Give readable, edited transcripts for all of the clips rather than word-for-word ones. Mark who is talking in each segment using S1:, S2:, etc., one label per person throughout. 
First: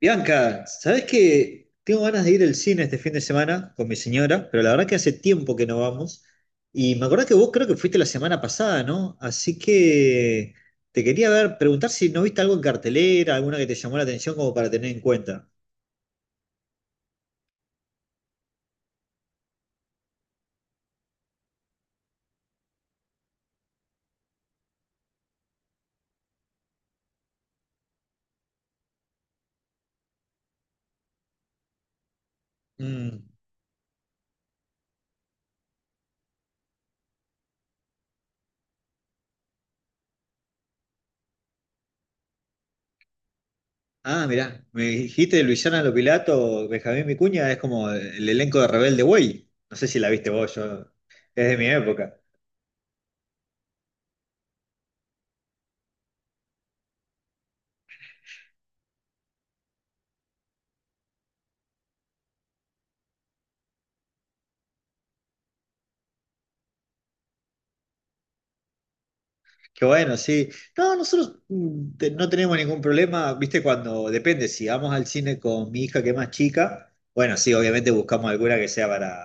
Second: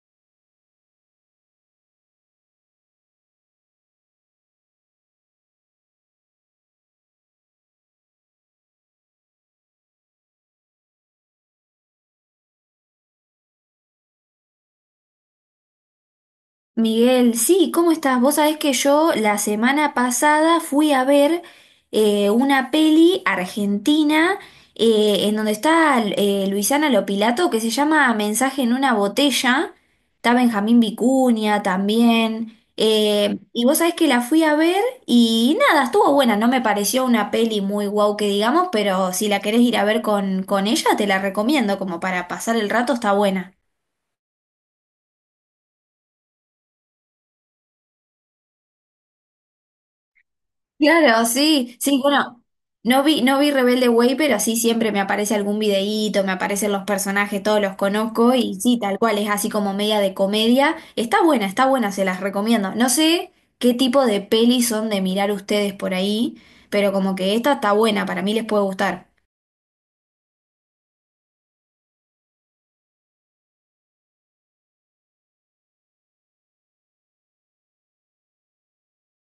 S1: Bianca, ¿sabés que tengo ganas de ir al cine este fin de semana con mi señora? Pero la verdad que hace tiempo que no vamos. Y me acordás que vos creo que fuiste la semana pasada, ¿no? Así que te quería ver, preguntar si no viste algo en cartelera, alguna que te llamó la atención como para tener en cuenta.
S2: Miguel, sí, ¿cómo estás? Vos sabés que yo la semana pasada fui a ver una peli argentina en donde está Luisana Lopilato que se llama Mensaje en una botella. Está Benjamín Vicuña también.
S1: Mm.
S2: Y vos sabés que la fui a ver y nada, estuvo buena. No me pareció una peli muy guau que digamos, pero si la querés ir a ver con ella, te la recomiendo como para pasar el rato, está buena.
S1: Ah, mirá, me dijiste de Luisana Lopilato, Benjamín Vicuña, es como el elenco de Rebelde Way. No sé si la viste vos, yo,
S2: Claro,
S1: es de mi
S2: sí, sí,
S1: época.
S2: bueno, no vi Rebelde Way, pero sí siempre me aparece algún videíto, me aparecen los personajes, todos los conozco y sí, tal cual, es así como media de comedia. Está buena, se las recomiendo. No sé qué tipo de pelis son de mirar ustedes por ahí, pero como que esta está buena, para mí les puede gustar.
S1: Qué bueno, sí. No, nosotros no tenemos ningún problema, viste, cuando depende, si vamos al cine con mi hija que es más chica, bueno, sí, obviamente buscamos alguna que sea para,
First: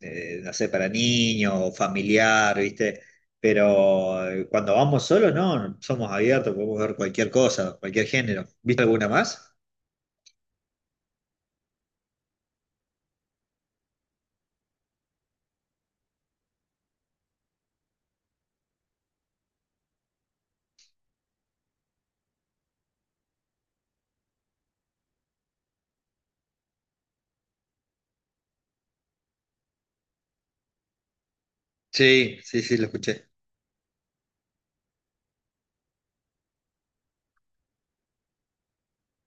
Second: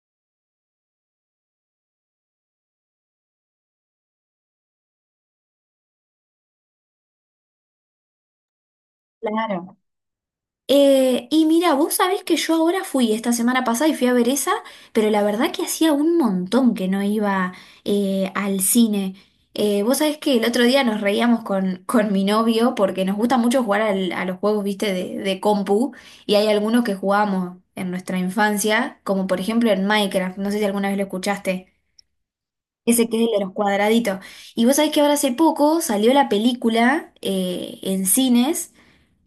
S1: no sé, para niños o familiar, viste, pero cuando vamos solos, no, somos abiertos, podemos ver cualquier cosa, cualquier género. ¿Viste alguna más?
S2: Claro. Y mira, vos sabés que yo ahora fui esta semana pasada y fui a ver esa, pero la verdad que hacía un montón que no iba al cine. Vos sabés que el otro día nos reíamos con mi novio porque nos gusta mucho jugar a los juegos, viste, de compu y hay algunos que jugábamos en nuestra infancia, como por ejemplo en Minecraft, no sé si alguna vez lo escuchaste.
S1: Sí, sí, sí, lo
S2: Ese que
S1: escuché.
S2: es el de los cuadraditos. Y vos sabés que ahora hace poco salió la película en cines.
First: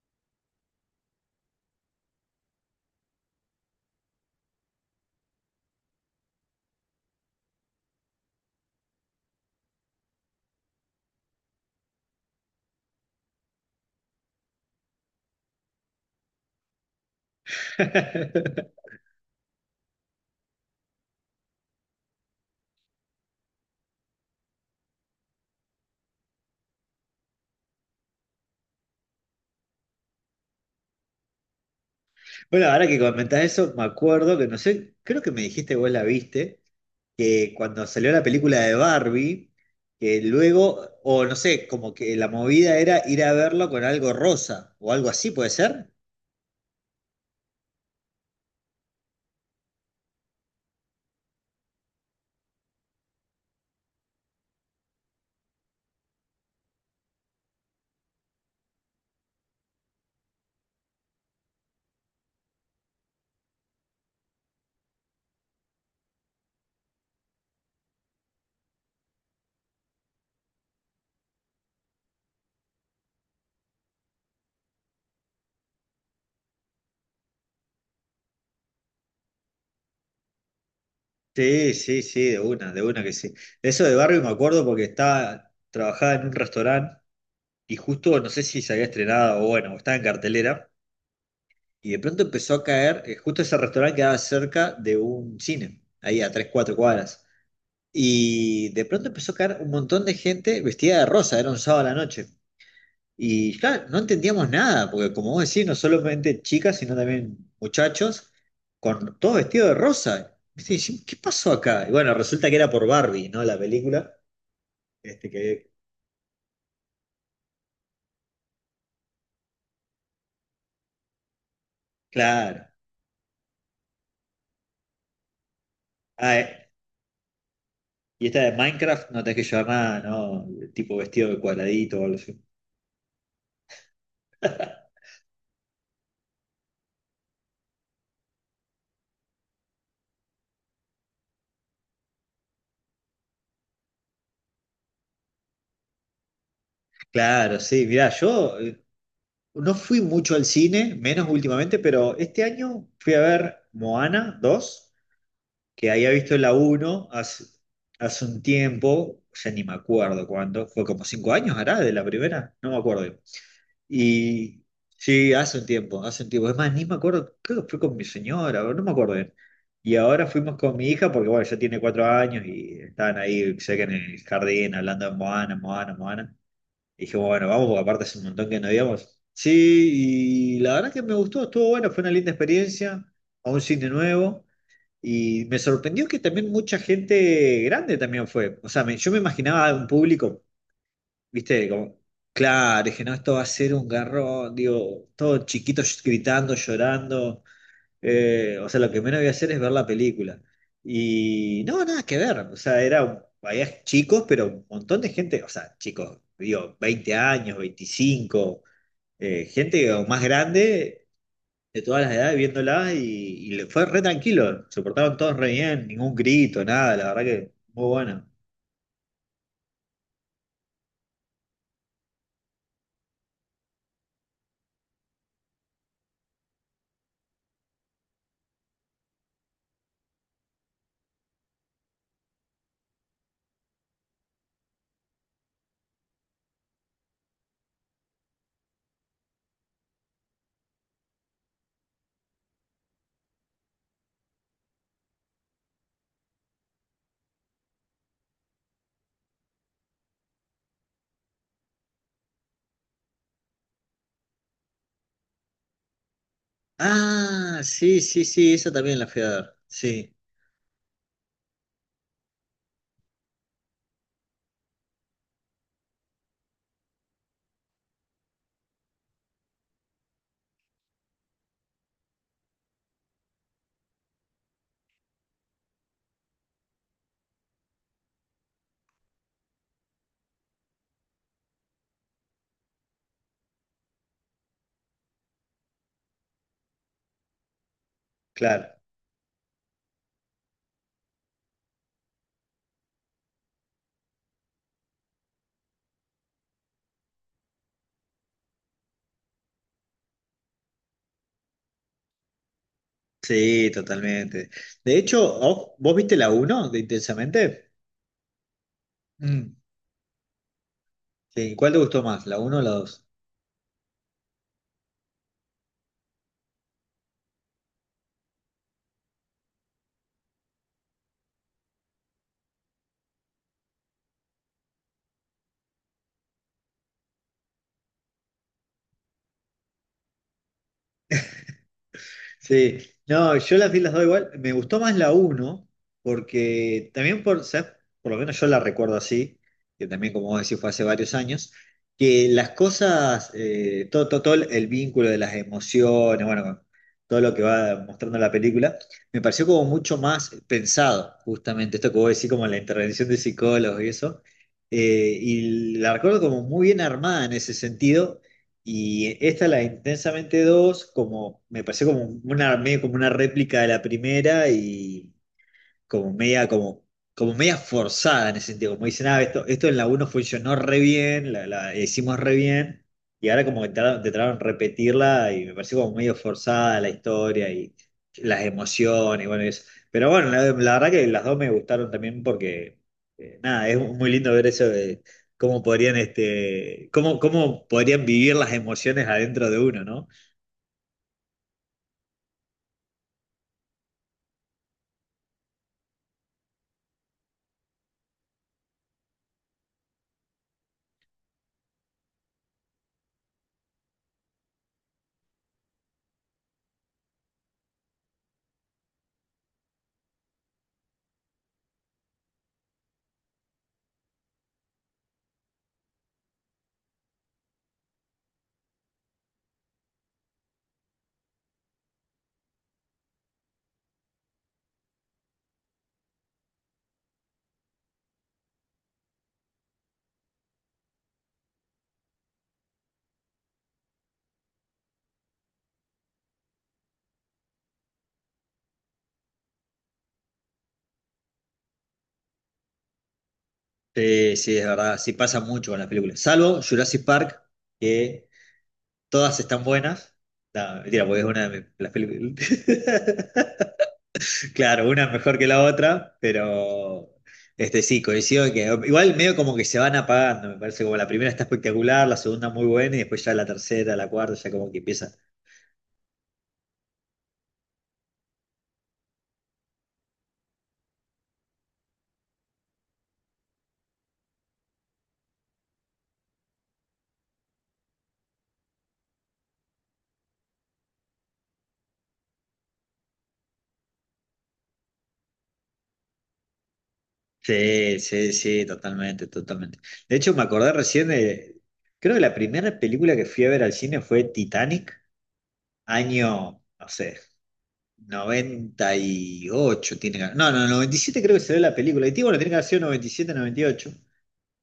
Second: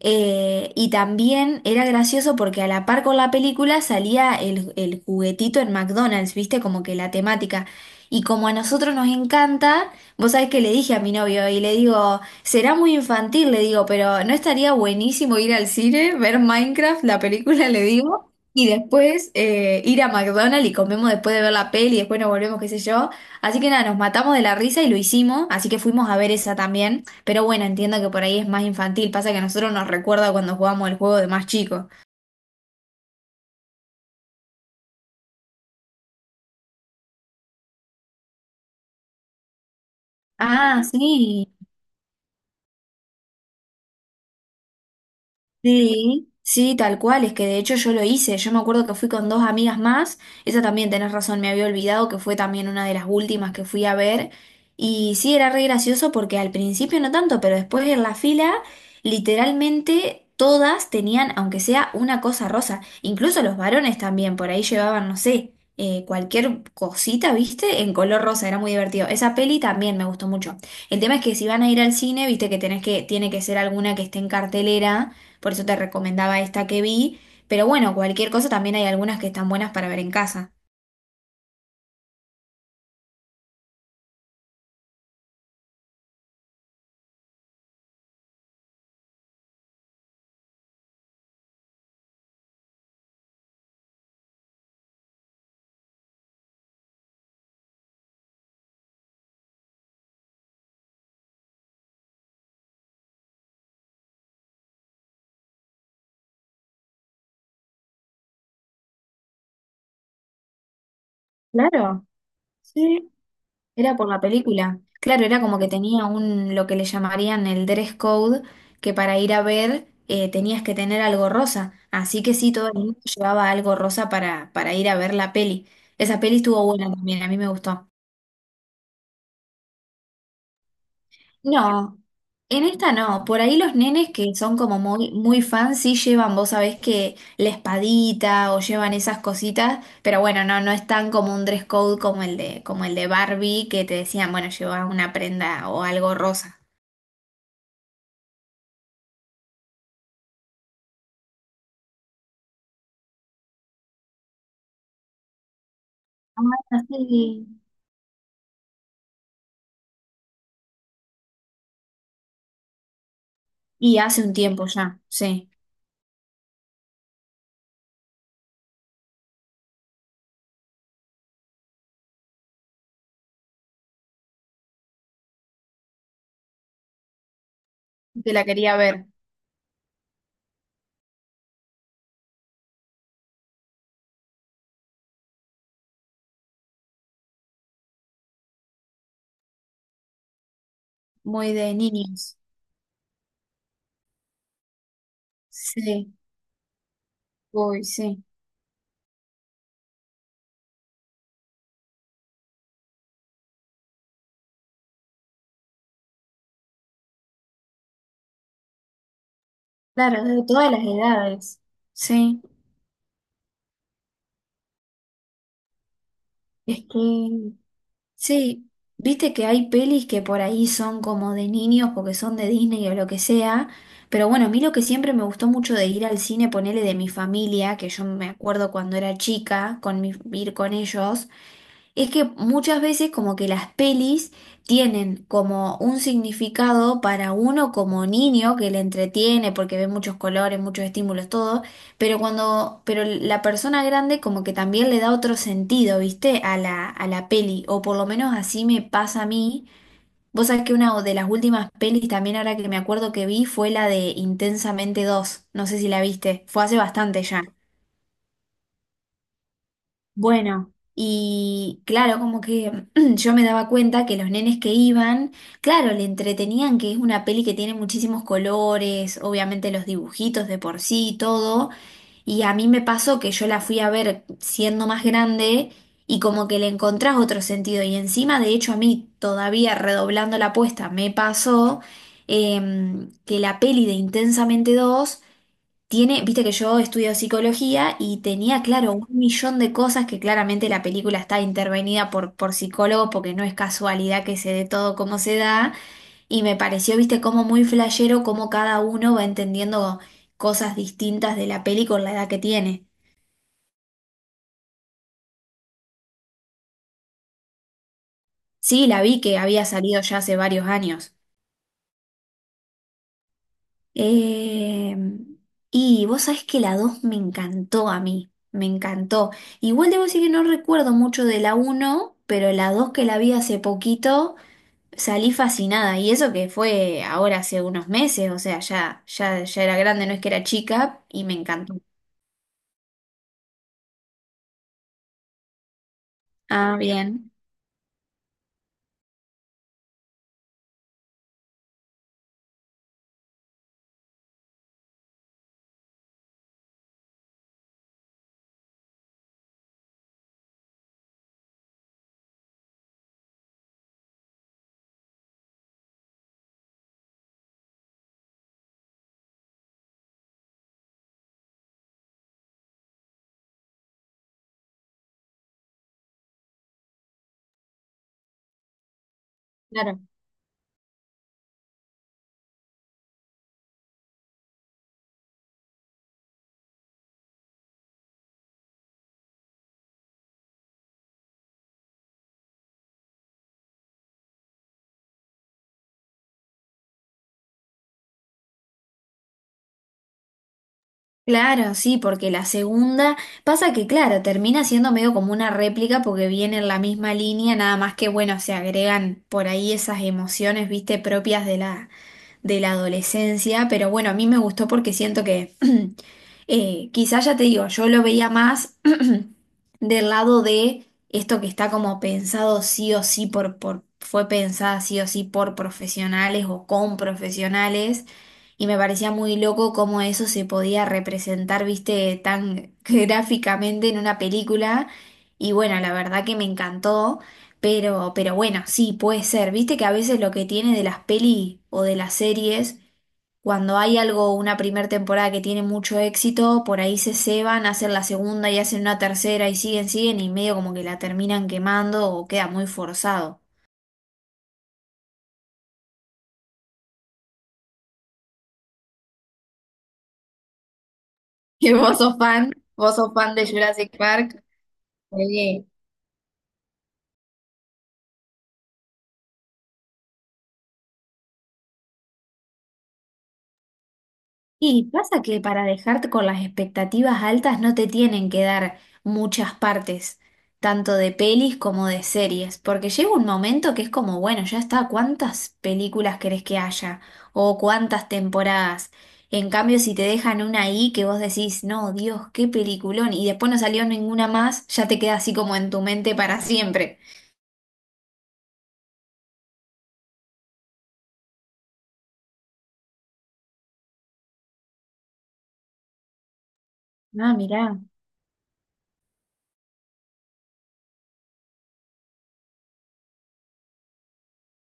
S2: Y también era gracioso porque a la par con la película salía el juguetito en McDonald's, ¿viste? Como que la temática. Y como a nosotros nos encanta, vos sabés que le dije a mi novio y le digo, será muy infantil, le digo, pero ¿no estaría buenísimo ir al cine, ver Minecraft, la película, le digo, y después ir a McDonald's y comemos después de ver la peli y después nos volvemos, qué sé yo? Así que nada, nos matamos de la risa y lo hicimos, así que fuimos a ver esa también. Pero bueno, entiendo que por ahí es más infantil. Pasa que a nosotros nos recuerda cuando jugamos el juego de más chico.
S1: Bueno, ahora que comentás eso, me acuerdo que no sé, creo que me dijiste vos la viste. Que cuando salió la película de Barbie, que
S2: Ah,
S1: luego, o no
S2: sí.
S1: sé, como que la movida era ir a verlo con algo rosa o algo así, ¿puede ser?
S2: Sí, sí, tal cual, es que de hecho yo lo hice, yo me acuerdo que fui con dos amigas más, esa también tenés razón, me había olvidado que fue también una de las últimas que fui a ver, y sí, era re gracioso porque al principio no tanto, pero después en la fila, literalmente todas tenían, aunque sea una cosa rosa, incluso los varones también, por ahí llevaban, no sé, cualquier cosita, ¿viste? En color rosa, era muy divertido. Esa peli también me gustó mucho. El tema es que si van a ir al cine, viste que tenés que, tiene que ser alguna que esté en cartelera por eso te recomendaba esta que vi. Pero bueno, cualquier cosa también hay algunas que están buenas para ver en casa.
S1: Sí, sí, sí, de una que sí. Eso de Barbie me acuerdo porque estaba, trabajaba en un restaurante y justo, no sé si se había estrenado o bueno, o estaba en cartelera, y de pronto empezó a caer, justo ese restaurante quedaba cerca de un cine, ahí a tres, cuatro cuadras. Y de pronto empezó a caer un montón de gente vestida de rosa, era un sábado a la noche. Y claro, no entendíamos nada, porque como vos decís, no solamente chicas, sino también muchachos, con todo vestido de rosa. Viste, y dijimos, ¿qué pasó acá? Y
S2: Claro,
S1: bueno, resulta que era por
S2: sí,
S1: Barbie, ¿no? La
S2: era por
S1: película.
S2: la película. Claro,
S1: Este
S2: era como que
S1: que,
S2: tenía un, lo que le llamarían el dress code, que para ir a ver tenías que tener algo rosa. Así que sí,
S1: claro.
S2: todo el mundo llevaba algo rosa para ir a ver la peli. Esa
S1: Ah,
S2: peli estuvo buena también, a mí me gustó.
S1: y esta de Minecraft, no tenés que llevar nada, ¿no? Tipo vestido de
S2: No,
S1: cuadradito o algo así.
S2: en esta no. Por ahí los nenes que son como muy, muy fans sí llevan, vos sabés que la espadita o llevan esas cositas, pero bueno, no, no es tan como un dress code como el de Barbie, que te decían, bueno, lleva una prenda o algo rosa.
S1: Claro, sí, mirá, yo, no fui mucho al cine, menos últimamente, pero este año fui a ver Moana dos que había visto la
S2: Ah,
S1: uno hace,
S2: sí.
S1: hace un tiempo, ya ni me acuerdo cuándo, fue como 5 años, hará, de la primera, no me acuerdo.
S2: Y hace un
S1: Y
S2: tiempo ya,
S1: sí,
S2: sí,
S1: hace un tiempo, hace un tiempo. Es más, ni me acuerdo, creo que fue con mi señora, o no me acuerdo bien. Y ahora fuimos con mi hija, porque bueno, ya tiene 4 años y estaban ahí, sé que en el jardín, hablando de Moana, Moana, Moana. Y dijimos, bueno, vamos, porque aparte hace un
S2: que la
S1: montón que no
S2: quería ver,
S1: íbamos. Sí, y la verdad que me gustó, estuvo bueno, fue una linda experiencia, a un cine nuevo. Y me sorprendió que también mucha gente grande también fue. O sea, yo me imaginaba un público,
S2: muy
S1: viste,
S2: de
S1: como,
S2: niños.
S1: claro, dije, no, esto va a ser un garrón, digo, todos chiquitos
S2: Sí,
S1: gritando, llorando.
S2: uy, sí.
S1: O sea, lo que menos voy a hacer es ver la película. Y no, nada que ver. O sea, era, había chicos, pero un montón de gente, o sea, chicos, digo, 20 años, 25, gente o
S2: Claro,
S1: más
S2: de todas las
S1: grande
S2: edades.
S1: de todas las
S2: Sí,
S1: edades viéndolas y le fue re tranquilo. Se portaban todos re bien, ningún grito,
S2: es
S1: nada, la verdad
S2: que
S1: que muy bueno.
S2: sí, viste que hay pelis que por ahí son como de niños porque son de Disney o lo que sea, pero bueno, a mí lo que siempre me gustó mucho de ir al cine, ponerle de mi familia, que yo me acuerdo cuando era chica, con mi, ir con ellos. Es que muchas veces como que las pelis tienen como un significado para uno como niño que le entretiene porque ve muchos colores, muchos estímulos, todo, pero cuando, pero la persona grande como que también le da otro sentido, ¿viste? A la peli, o por lo menos así me pasa a mí. Vos sabés que una de las últimas pelis también ahora que me acuerdo que vi fue la de Intensamente dos no sé si la viste, fue hace bastante ya.
S1: Ah, sí, sí, sí, esa también la fui a ver. Sí,
S2: Bueno, y claro, como que yo me daba cuenta que los nenes que iban, claro, le entretenían que es una peli que tiene muchísimos colores, obviamente los dibujitos de por sí y todo, y a mí me pasó que yo la fui a ver siendo más grande y como que le encontrás otro sentido, y encima, de hecho, a mí todavía redoblando la apuesta me pasó que la peli de Intensamente dos tiene, viste que yo estudio psicología y tenía,
S1: claro.
S2: claro, un millón de cosas que claramente la película está intervenida por psicólogos porque no es casualidad que se dé todo como se da. Y me pareció, viste, como muy flashero como cada uno va entendiendo cosas distintas de la peli con la edad que tiene.
S1: Sí, totalmente. De hecho, ¿vos viste la uno de Intensamente?
S2: Sí, la vi que
S1: Mm.
S2: había salido ya hace varios años.
S1: Sí, ¿cuál te gustó más, la uno o la dos?
S2: Eh, y vos sabés que la 2 me encantó a mí, me encantó. Igual debo decir que no recuerdo mucho de la uno, pero la 2 que la vi hace poquito salí fascinada. Y eso que fue ahora hace unos meses, o sea, ya, ya, ya era grande, no es que era chica, y me encantó.
S1: Sí, no, yo las vi las dos igual. Me gustó más la uno
S2: Ah,
S1: porque también
S2: bien.
S1: por, ¿sabes? Por lo menos yo la recuerdo así, que también, como vos decís, fue hace varios años, que las cosas, todo el vínculo de las emociones, bueno, todo lo que va mostrando la película, me pareció como mucho más pensado, justamente, esto que vos decís, como la intervención de psicólogos y eso. Eh, y la recuerdo como muy bien armada en ese sentido. Y esta, la de Intensamente dos como, me pareció como una, medio como una réplica de la primera y, como media, como, como media forzada en ese sentido. Como dicen, ah, esto en la
S2: Claro.
S1: uno funcionó re bien, la hicimos re bien, y ahora como que trataron de repetirla y me pareció como medio forzada la historia y las emociones, y bueno, y eso. Pero bueno, la verdad que las dos me gustaron también porque, nada, es muy lindo ver eso de cómo podrían, este, cómo podrían vivir las emociones adentro de uno, ¿no?
S2: Claro, sí, porque la segunda pasa que, claro, termina siendo medio como una réplica porque viene en la misma línea, nada más que, bueno, se agregan por ahí esas emociones, viste, propias de la adolescencia, pero bueno, a mí me gustó porque siento que quizás ya te digo, yo lo veía más del lado de esto que está como pensado sí o sí fue pensada sí o sí por profesionales o con profesionales, y me parecía muy loco cómo eso se podía representar, viste, tan gráficamente en una película, y bueno, la verdad que me encantó, pero bueno, sí, puede ser, viste que a veces lo que tiene de las peli o de las series cuando hay algo, una primera temporada que tiene mucho éxito, por ahí se ceban, hacen la segunda y hacen una tercera y siguen, siguen y medio como que la terminan quemando o queda muy forzado.
S1: Sí, sí, es verdad, sí pasa mucho con las películas. Salvo Jurassic Park, que todas están buenas. No, mentira, porque es una de
S2: ¿Y
S1: las
S2: vos sos
S1: películas.
S2: fan? ¿Vos sos fan de Jurassic Park?
S1: Claro, una mejor que
S2: Sí.
S1: la otra, pero este sí, coincido en que igual medio como que se van apagando, me parece como la primera está espectacular, la segunda muy buena y después ya la tercera, la cuarta, ya como que
S2: Y
S1: empieza.
S2: pasa que para dejarte con las expectativas altas no te tienen que dar muchas partes, tanto de pelis como de series, porque llega un momento que es como, bueno, ya está, ¿cuántas películas querés que haya? O cuántas temporadas. En cambio, si te dejan una ahí que vos decís, no, Dios, qué peliculón, y después no salió ninguna más, ya te queda así como en tu mente para siempre.
S1: Sí, sí, sí, totalmente, totalmente. De hecho, me acordé recién de, creo que la primera película que fui a ver al cine fue Titanic, año, no sé,
S2: Ah, mirá,
S1: 98 tiene que- No, no, 97 creo que se ve la película. Bueno, tiene que haber sido 97, 98.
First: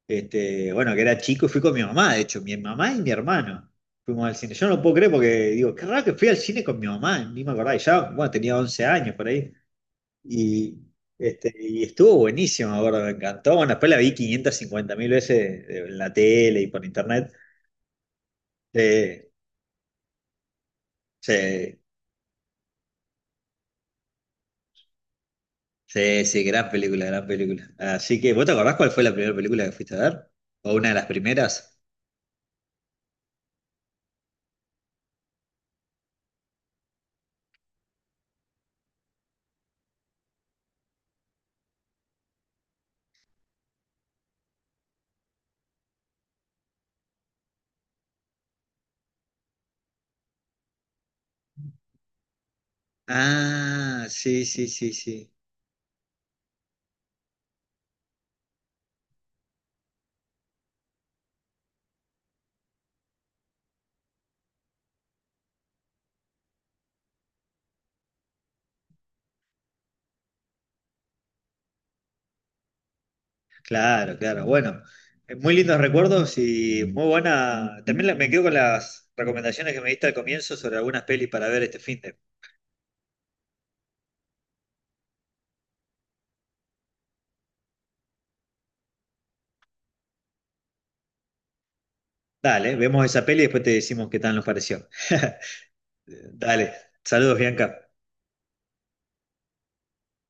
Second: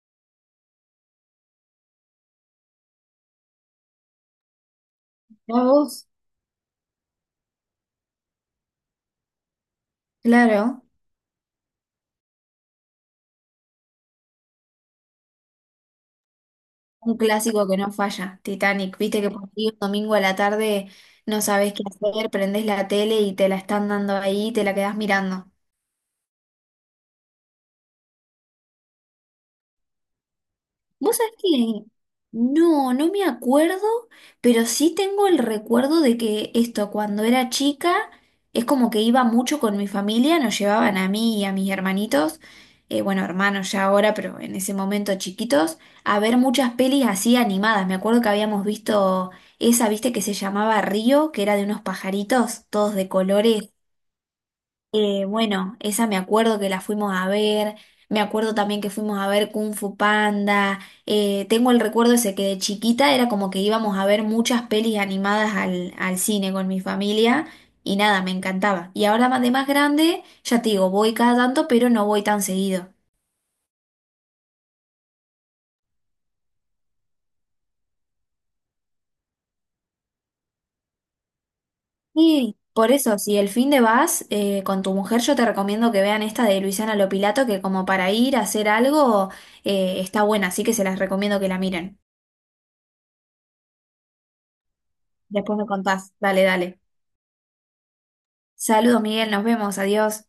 S1: Este, bueno, que era chico y fui con mi mamá, de hecho, mi mamá y mi hermano fuimos al cine. Yo no lo puedo creer porque
S2: ya
S1: digo, qué raro
S2: vos.
S1: que fui al cine con mi mamá, ni me acordaba. Y ya, bueno, tenía 11 años por ahí. Y,
S2: Claro.
S1: este, y estuvo buenísimo, me acuerdo, me encantó. Bueno, después la vi 550.000 veces en la tele y por
S2: Un
S1: internet.
S2: clásico que no falla, Titanic. Viste
S1: Eh,
S2: que por ahí un domingo a la tarde no sabes
S1: sí,
S2: qué hacer, prendés la tele y te la están dando ahí y te la quedás mirando.
S1: sí, sí, gran película, gran película. Así que, ¿vos te acordás cuál fue la primera película que fuiste a ver? ¿O una de las
S2: Vos sabés
S1: primeras?
S2: que no, no me acuerdo, pero sí tengo el recuerdo de que esto, cuando era chica, es como que iba mucho con mi familia, nos llevaban a mí y a mis hermanitos, bueno, hermanos ya ahora, pero en ese momento chiquitos, a ver muchas pelis así animadas. Me acuerdo que habíamos visto esa, viste, que se llamaba Río, que era de unos pajaritos, todos de colores
S1: Ah, sí, sí, sí, sí.
S2: bueno, esa me acuerdo que la fuimos a ver, me acuerdo también que fuimos a ver Kung Fu Panda, tengo el recuerdo ese que de chiquita era como que íbamos a ver muchas pelis animadas al cine con mi familia y nada, me encantaba. Y ahora más de más grande, ya te digo, voy cada tanto, pero no voy tan seguido.
S1: Claro, claro. Bueno, muy lindos recuerdos y muy buena. También me quedo con las recomendaciones que me diste al comienzo sobre algunas pelis para ver este fin de.
S2: Y por eso, si el fin de vas con tu mujer, yo te recomiendo que vean esta de Luisana Lopilato, que como para ir a hacer algo está buena, así que se las recomiendo que la miren.
S1: Dale, vemos esa peli y después te decimos qué tal nos pareció.
S2: Después me contás, dale,
S1: Dale,
S2: dale.
S1: saludos, Bianca.
S2: Saludos, Miguel, nos vemos, adiós.